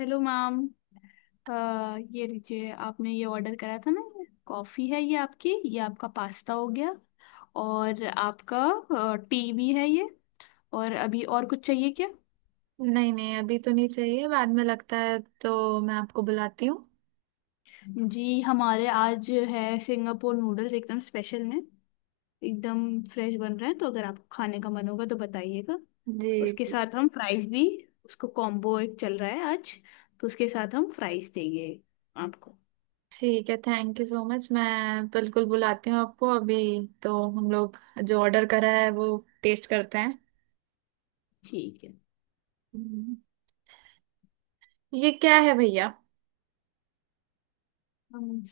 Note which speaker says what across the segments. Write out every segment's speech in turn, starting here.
Speaker 1: Hello ma'am. अ, ये लीजिए आपने ये ऑर्डर करा था ना, ये कॉफ़ी है, ये आपकी, ये आपका पास्ता हो गया और आपका टी भी है ये। और अभी और कुछ चाहिए क्या?
Speaker 2: नहीं नहीं अभी तो नहीं चाहिए, बाद में लगता है तो मैं आपको बुलाती हूँ।
Speaker 1: जी हमारे आज है सिंगापुर नूडल्स एकदम स्पेशल में, एकदम फ्रेश बन रहे हैं, तो अगर आपको खाने का मन होगा तो बताइएगा।
Speaker 2: जी
Speaker 1: उसके
Speaker 2: जी।
Speaker 1: साथ हम फ्राइज भी, उसको कॉम्बो एक चल रहा है आज तो उसके साथ हम फ्राइज देंगे आपको।
Speaker 2: ठीक है, थैंक यू सो मच। मैं बिल्कुल बुलाती हूँ आपको अभी। तो हम लोग जो ऑर्डर करा है वो टेस्ट करते हैं।
Speaker 1: ठीक है।
Speaker 2: हम्म, ये क्या है भैया?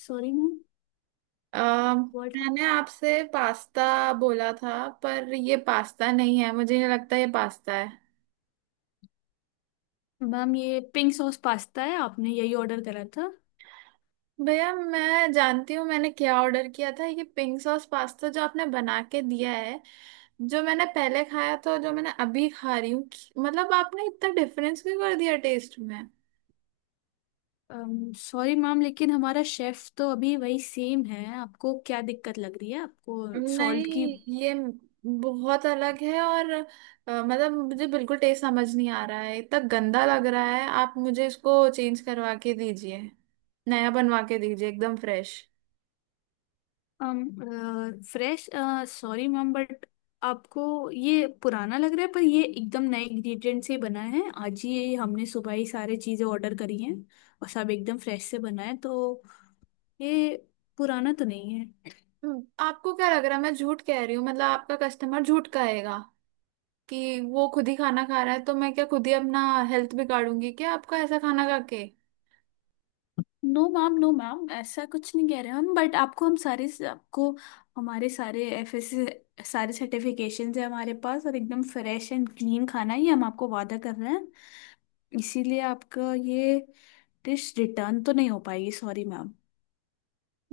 Speaker 1: Sorry ma'am.
Speaker 2: अ,
Speaker 1: व्हाट?
Speaker 2: मैंने आपसे पास्ता बोला था, पर ये पास्ता नहीं है, मुझे नहीं लगता ये पास्ता है।
Speaker 1: मैम ये पिंक सॉस पास्ता है, आपने यही ऑर्डर करा था।
Speaker 2: भैया मैं जानती हूँ मैंने क्या ऑर्डर किया था। ये पिंक सॉस पास्ता जो आपने बना के दिया है, जो मैंने पहले खाया था और जो मैंने अभी खा रही हूँ, मतलब आपने इतना डिफरेंस क्यों कर दिया टेस्ट में?
Speaker 1: सॉरी मैम, लेकिन हमारा शेफ तो अभी वही सेम है। आपको क्या दिक्कत लग रही है? आपको सॉल्ट की?
Speaker 2: नहीं, ये बहुत अलग है। और मतलब मुझे बिल्कुल टेस्ट समझ नहीं आ रहा है, इतना गंदा लग रहा है। आप मुझे इसको चेंज करवा के दीजिए, नया बनवा के दीजिए, एकदम fresh.
Speaker 1: Fresh. Sorry ma'am but आपको ये पुराना लग रहा है, पर ये एकदम नए इंग्रेडिएंट से बना है। आज ही ये हमने सुबह ही सारी चीज़ें ऑर्डर करी हैं और सब एकदम फ्रेश से बना है तो ये पुराना तो नहीं है।
Speaker 2: आपको क्या लग रहा है, मैं झूठ कह रही हूँ? मतलब आपका कस्टमर झूठ कहेगा कि वो खुद ही खाना खा रहा है? तो मैं क्या खुद ही अपना हेल्थ बिगाड़ूंगी क्या आपका ऐसा खाना खा के?
Speaker 1: नो मैम, नो मैम, ऐसा कुछ नहीं कह रहे हम। बट आपको हम सारे, आपको हमारे सारे FS, सारे सर्टिफिकेशन है हमारे पास, और एकदम फ्रेश एंड क्लीन खाना ही हम आपको वादा कर रहे हैं। इसीलिए आपका ये डिश रिटर्न तो नहीं हो पाएगी, सॉरी मैम।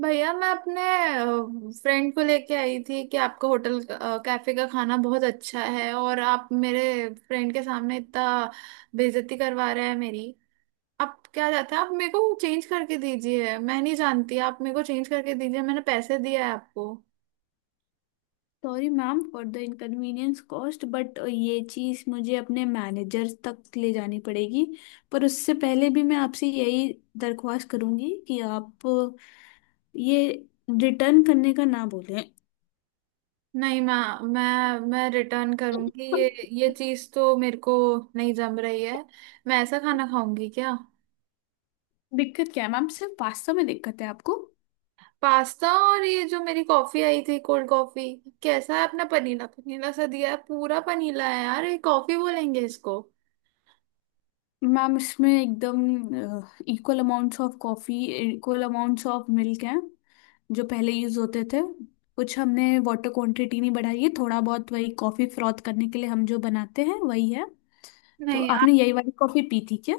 Speaker 2: भैया मैं अपने फ्रेंड को लेके आई थी कि आपका होटल कैफे का खाना बहुत अच्छा है, और आप मेरे फ्रेंड के सामने इतना बेइज्जती करवा रहे हैं मेरी। आप क्या जाते हैं? आप मेरे को चेंज करके दीजिए। मैं नहीं जानती, आप मेरे को चेंज करके दीजिए, मैंने पैसे दिए हैं आपको।
Speaker 1: Sorry ma'am for the inconvenience caused, but ये चीज़ मुझे अपने मैनेजर तक ले जानी पड़ेगी। पर उससे पहले भी मैं आपसे यही दरख्वास्त करूंगी कि आप ये रिटर्न करने का ना बोलें।
Speaker 2: नहीं, मैं रिटर्न करूंगी ये। ये
Speaker 1: दिक्कत
Speaker 2: चीज़ तो मेरे को नहीं जम रही है। मैं ऐसा खाना खाऊंगी क्या?
Speaker 1: क्या है मैम? सिर्फ पास्ता में दिक्कत है आपको?
Speaker 2: पास्ता, और ये जो मेरी कॉफी आई थी कोल्ड कॉफी, कैसा है अपना? पनीला पनीला सा दिया है, पूरा पनीला है यार। ये कॉफी बोलेंगे इसको?
Speaker 1: मैम इसमें एकदम equal amounts of coffee, equal amounts of milk हैं जो पहले यूज़ होते थे। कुछ हमने वाटर क्वांटिटी नहीं बढ़ाई है, थोड़ा बहुत वही कॉफ़ी फ्रॉथ करने के लिए हम जो बनाते हैं वही है। तो
Speaker 2: नहीं
Speaker 1: आपने
Speaker 2: आप,
Speaker 1: यही वाली कॉफ़ी पी थी क्या?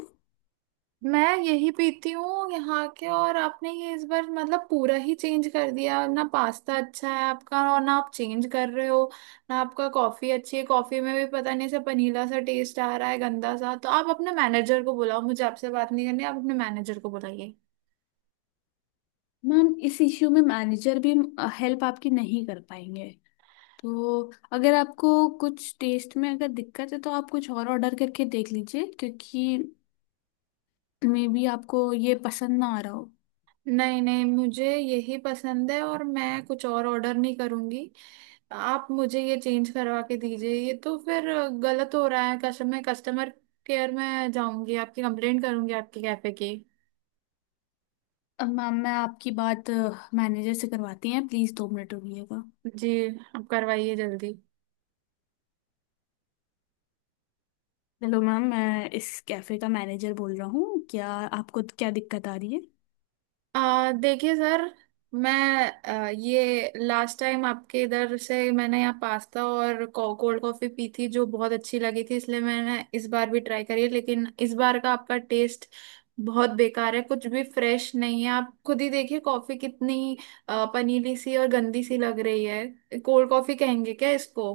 Speaker 2: मैं यही पीती हूँ यहाँ के, और आपने ये इस बार मतलब पूरा ही चेंज कर दिया ना। पास्ता अच्छा है आपका, और ना आप चेंज कर रहे हो, ना आपका कॉफी अच्छी है। कॉफी में भी पता नहीं ऐसा पनीला सा टेस्ट आ रहा है, गंदा सा। तो आप अपने मैनेजर को बुलाओ, मुझे आपसे बात नहीं करनी, आप अपने मैनेजर को बुलाइए।
Speaker 1: मैम इस इश्यू में मैनेजर भी हेल्प आपकी नहीं कर पाएंगे। तो अगर आपको कुछ टेस्ट में अगर दिक्कत है तो आप कुछ और ऑर्डर करके देख लीजिए, क्योंकि मे बी आपको ये पसंद ना आ रहा हो।
Speaker 2: नहीं नहीं, मुझे यही पसंद है और मैं कुछ और ऑर्डर नहीं करूंगी। आप मुझे ये चेंज करवा के दीजिए। ये तो फिर गलत हो रहा है। कस्टमर, मैं कस्टमर केयर में जाऊंगी, आपकी कंप्लेंट करूंगी आपके कैफे की।
Speaker 1: अब मैम मैं आपकी बात मैनेजर से करवाती हैं, प्लीज़ 2 मिनट रुकिएगा।
Speaker 2: जी। आप करवाइए जल्दी।
Speaker 1: हेलो मैम, मैं इस कैफ़े का मैनेजर बोल रहा हूँ। क्या आपको क्या दिक्कत आ रही है?
Speaker 2: देखिए सर, मैं ये लास्ट टाइम आपके इधर से मैंने यहाँ पास्ता और कोल्ड कॉफी पी थी जो बहुत अच्छी लगी थी, इसलिए मैंने इस बार भी ट्राई करी है। लेकिन इस बार का आपका टेस्ट बहुत बेकार है, कुछ भी फ्रेश नहीं है। आप खुद ही देखिए कॉफी कितनी पनीली सी और गंदी सी लग रही है। कोल्ड कॉफी कहेंगे क्या इसको?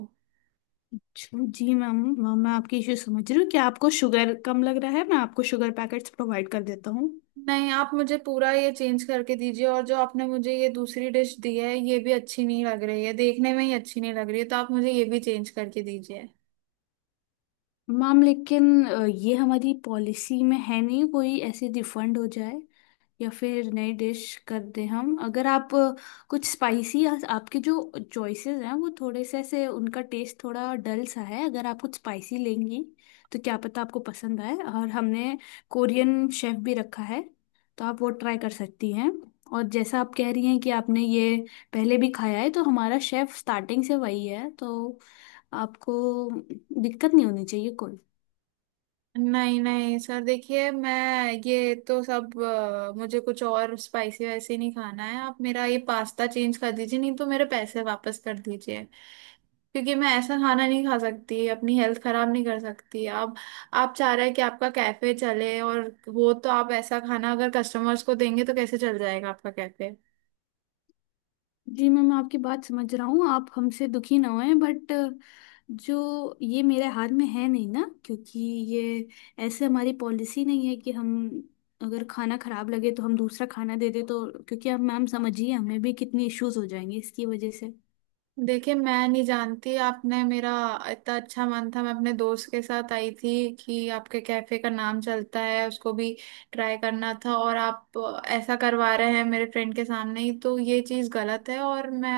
Speaker 1: अच्छा, जी मैम। मैम मैं आपकी इशू समझ रही हूँ। क्या आपको शुगर कम लग रहा है? मैं आपको शुगर पैकेट्स प्रोवाइड कर देता हूँ।
Speaker 2: नहीं, आप मुझे पूरा ये चेंज करके दीजिए। और जो आपने मुझे ये दूसरी डिश दी है, ये भी अच्छी नहीं लग रही है, देखने में ही अच्छी नहीं लग रही है, तो आप मुझे ये भी चेंज करके दीजिए।
Speaker 1: मैम लेकिन ये हमारी पॉलिसी में है नहीं कोई ऐसे रिफंड हो जाए या फिर नई डिश कर दें हम। अगर आप कुछ स्पाइसी, आपके जो चॉइसेस हैं वो थोड़े से ऐसे, उनका टेस्ट थोड़ा डल सा है। अगर आप कुछ स्पाइसी लेंगी तो क्या पता आपको पसंद आए। और हमने कोरियन शेफ भी रखा है, तो आप वो ट्राई कर सकती हैं। और जैसा आप कह रही हैं कि आपने ये पहले भी खाया है, तो हमारा शेफ स्टार्टिंग से वही है तो आपको दिक्कत नहीं होनी चाहिए कोई।
Speaker 2: नहीं नहीं सर, देखिए, मैं ये तो सब मुझे कुछ और स्पाइसी वाइसी नहीं खाना है। आप मेरा ये पास्ता चेंज कर दीजिए, नहीं तो मेरे पैसे वापस कर दीजिए। क्योंकि मैं ऐसा खाना नहीं खा सकती, अपनी हेल्थ खराब नहीं कर सकती। आप चाह रहे हैं कि आपका कैफे चले, और वो तो आप ऐसा खाना अगर कस्टमर्स को देंगे तो कैसे चल जाएगा आपका कैफे?
Speaker 1: जी मैम, मैं आपकी बात समझ रहा हूँ। आप हमसे दुखी ना होएं, बट जो ये मेरे हाथ में है नहीं ना, क्योंकि ये ऐसे हमारी पॉलिसी नहीं है कि हम अगर खाना खराब लगे तो हम दूसरा खाना दे दे। तो क्योंकि आप मैम समझिए, हमें भी कितनी इश्यूज हो जाएंगे इसकी वजह से।
Speaker 2: देखिए मैं नहीं जानती, आपने मेरा, इतना अच्छा मन था, मैं अपने दोस्त के साथ आई थी कि आपके कैफे का नाम चलता है, उसको भी ट्राई करना था। और आप ऐसा करवा रहे हैं मेरे फ्रेंड के सामने ही, तो ये चीज़ गलत है। और मैं,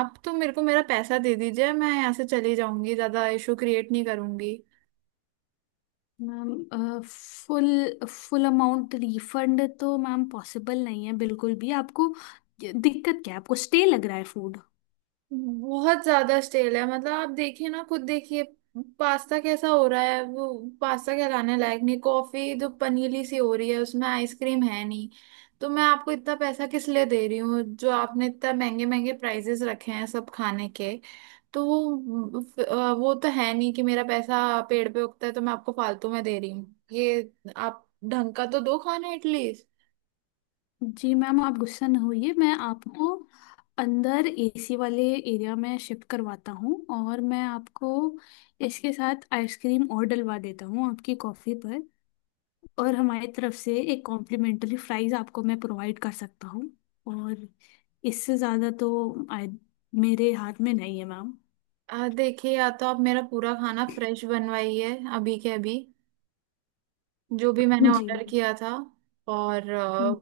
Speaker 2: आप तो मेरे को मेरा पैसा दे दीजिए, मैं यहाँ से चली जाऊंगी, ज़्यादा इशू क्रिएट नहीं करूंगी।
Speaker 1: Ma'am full full amount refund तो मैम पॉसिबल नहीं है बिल्कुल भी। आपको दिक्कत क्या है? आपको स्टे लग रहा है फूड?
Speaker 2: बहुत ज्यादा स्टेल है। मतलब आप देखिए ना, खुद देखिए पास्ता कैसा हो रहा है। वो पास्ता कहलाने लायक नहीं। कॉफी जो पनीली सी हो रही है उसमें आइसक्रीम है नहीं, तो मैं आपको इतना पैसा किस लिए दे रही हूँ? जो आपने इतना महंगे महंगे प्राइजेस रखे हैं सब खाने के। तो वो वो तो है नहीं कि मेरा पैसा पेड़ पे उगता है तो मैं आपको फालतू में दे रही हूँ। ये आप ढंग का तो दो खाना एटलीस्ट।
Speaker 1: जी मैम आप गुस्सा न होइए, मैं आपको अंदर एसी वाले एरिया में शिफ्ट करवाता हूँ, और मैं आपको इसके साथ आइसक्रीम और डलवा देता हूँ आपकी कॉफ़ी पर। और हमारी तरफ से एक कॉम्प्लीमेंट्री फ्राइज़ आपको मैं प्रोवाइड कर सकता हूँ। और इससे ज़्यादा तो I- मेरे हाथ में नहीं है मैम।
Speaker 2: देखिए, या तो आप मेरा पूरा खाना फ्रेश बनवाइए अभी के अभी, जो भी मैंने
Speaker 1: जी
Speaker 2: ऑर्डर किया था, और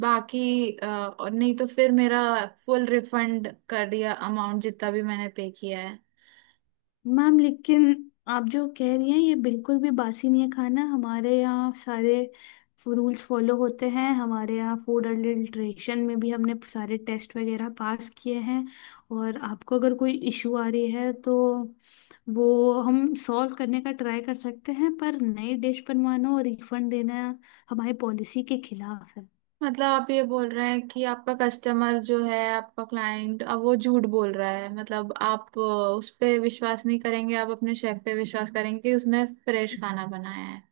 Speaker 2: बाकी और नहीं तो फिर मेरा फुल रिफंड कर दिया अमाउंट जितना भी मैंने पे किया है।
Speaker 1: मैम लेकिन आप जो कह रही हैं, ये बिल्कुल भी बासी नहीं है खाना। हमारे यहाँ सारे रूल्स फॉलो होते हैं, हमारे यहाँ फूड अडल्ट्रेशन में भी हमने सारे टेस्ट वगैरह पास किए हैं। और आपको अगर कोई इशू आ रही है तो वो हम सॉल्व करने का ट्राई कर सकते हैं, पर नई डिश बनवाना और रिफंड देना हमारी पॉलिसी के खिलाफ है।
Speaker 2: मतलब आप ये बोल रहे हैं कि आपका कस्टमर जो है, आपका क्लाइंट, अब वो झूठ बोल रहा है? मतलब आप उस पे विश्वास नहीं करेंगे, आप अपने शेफ पे विश्वास करेंगे कि उसने फ्रेश खाना बनाया है?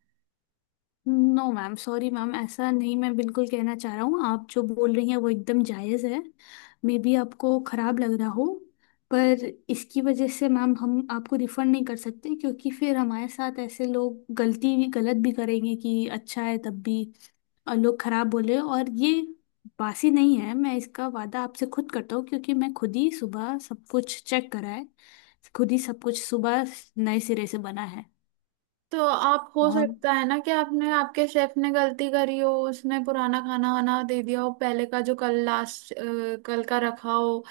Speaker 1: नो मैम, सॉरी मैम, ऐसा नहीं मैं बिल्कुल कहना चाह रहा हूँ। आप जो बोल रही हैं वो एकदम जायज़ है। मे बी आपको ख़राब लग रहा हो, पर इसकी वजह से मैम हम आपको रिफ़ंड नहीं कर सकते, क्योंकि फिर हमारे साथ ऐसे लोग गलती भी, गलत भी करेंगे कि अच्छा है तब भी और लोग ख़राब बोले। और ये बासी नहीं है, मैं इसका वादा आपसे खुद करता हूँ, क्योंकि मैं खुद ही सुबह सब कुछ चेक करा है। खुद ही सब कुछ सुबह नए सिरे से बना
Speaker 2: तो आप, हो
Speaker 1: है।
Speaker 2: सकता है ना कि आपने, आपके शेफ ने गलती करी हो, उसने पुराना खाना वाना दे दिया हो, पहले का जो कल लास्ट, कल का रखा हो।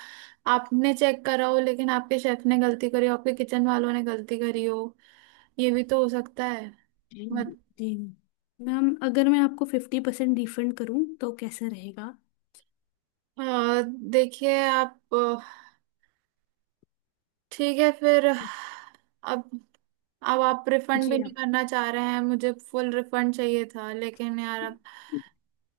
Speaker 2: आपने चेक करा हो लेकिन आपके शेफ ने गलती करी हो, आपके किचन वालों ने गलती करी हो, ये भी तो हो सकता है।
Speaker 1: जी।
Speaker 2: मत
Speaker 1: जी। मैम अगर मैं आपको 50% रिफंड करूं तो कैसा रहेगा?
Speaker 2: अ, देखिए, आप ठीक है फिर। अब अब आप रिफंड
Speaker 1: जी
Speaker 2: भी नहीं
Speaker 1: आप।
Speaker 2: करना चाह रहे हैं? मुझे फुल रिफंड चाहिए था, लेकिन यार अब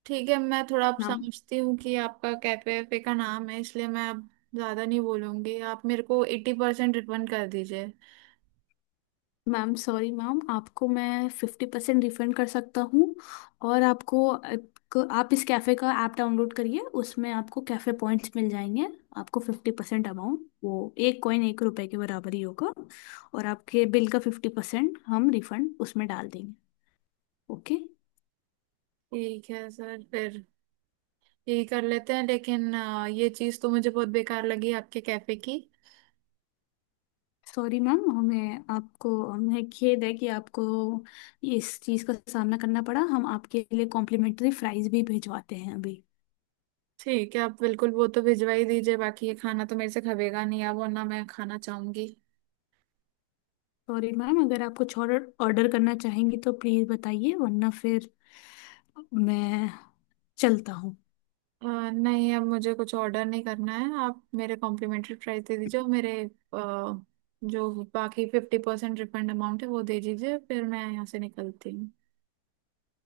Speaker 2: ठीक है। मैं थोड़ा आप
Speaker 1: मैम,
Speaker 2: समझती हूँ कि आपका कैफे पे का नाम है, इसलिए मैं अब ज्यादा नहीं बोलूंगी। आप मेरे को 80% रिफंड कर दीजिए।
Speaker 1: सॉरी मैम, आपको मैं 50% रिफंड कर सकता हूँ। और आपको, आप इस कैफ़े का ऐप डाउनलोड करिए, उसमें आपको कैफ़े पॉइंट्स मिल जाएंगे। आपको फिफ्टी परसेंट अमाउंट, वो एक कॉइन एक रुपए के बराबर ही होगा, और आपके बिल का 50% हम रिफंड उसमें डाल देंगे। ओके।
Speaker 2: ठीक है सर, फिर यही कर लेते हैं। लेकिन ये चीज़ तो मुझे बहुत बेकार लगी आपके कैफे की।
Speaker 1: सॉरी मैम, हमें आपको, हमें खेद है कि आपको इस चीज़ का सामना करना पड़ा। हम आपके लिए कॉम्प्लीमेंट्री फ्राइज भी भिजवाते हैं अभी।
Speaker 2: ठीक है, आप बिल्कुल वो तो भिजवा ही दीजिए। बाकी ये खाना तो मेरे से खबेगा नहीं अब, वरना मैं खाना चाहूंगी।
Speaker 1: सॉरी मैम, अगर आप कुछ ऑर्डर ऑर्डर करना चाहेंगी तो प्लीज़ बताइए, वरना फिर मैं चलता हूँ।
Speaker 2: अ, नहीं, अब मुझे कुछ ऑर्डर नहीं करना है। आप मेरे कॉम्प्लीमेंट्री प्राइस दे दीजिए, और मेरे जो बाकी 50% रिफंड अमाउंट है वो दे दीजिए, फिर मैं यहाँ से निकलती हूँ।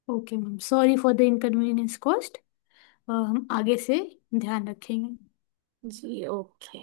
Speaker 1: Okay ma'am, sorry for the inconvenience caused. हम आगे से ध्यान रखेंगे।
Speaker 2: जी, ओके।